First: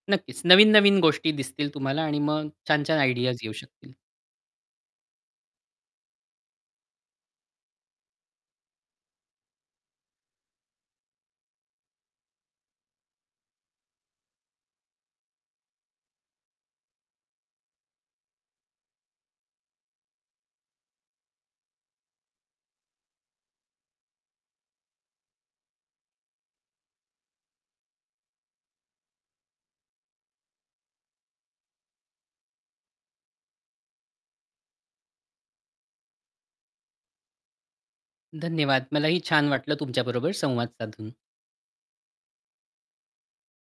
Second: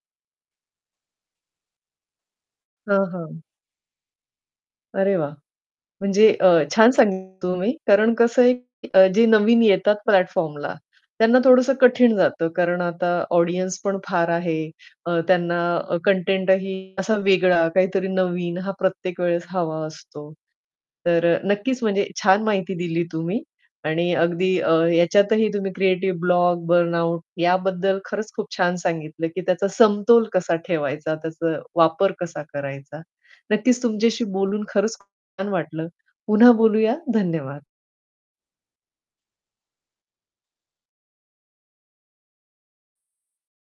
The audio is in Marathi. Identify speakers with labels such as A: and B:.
A: नक्कीच, नवीन-नवीन गोष्टी दिसतील तुम्हाला आणि मग छान-छान
B: हां,
A: आयडियाज
B: हां.
A: घेऊ शकतील.
B: अरे, वा! म्हणजे अ, छान सांगितलं तुम्ही. कारण कसं आहे की जे नवीन येतात प्लॅटफॉर्मला त्यांना थोडंसं कठीण जातं. कारण आता ऑडियन्स पण फार आहे. अ, त्यांना कंटेंटही असा वेगळा, काहीतरी नवीन हा प्रत्येक वेळेस हवा असतो. तर अ, नक्कीच म्हणजे छान माहिती दिली तुम्ही आणि अगदी अ, याच्यातही तुम्ही क्रिएटिव्ह ब्लॉग, बर्नआउट याबद्दल खरंच खूप छान सांगितलं, की त्याचा समतोल कसा ठेवायचा, त्याचा वापर कसा करायचा. नक्कीच तुमच्याशी बोलून खरंच खूप छान वाटलं. पुन्हा बोलूया. धन्यवाद.
A: धन्यवाद मलाही छान वाटलं तुमच्याबरोबर संवाद साधून.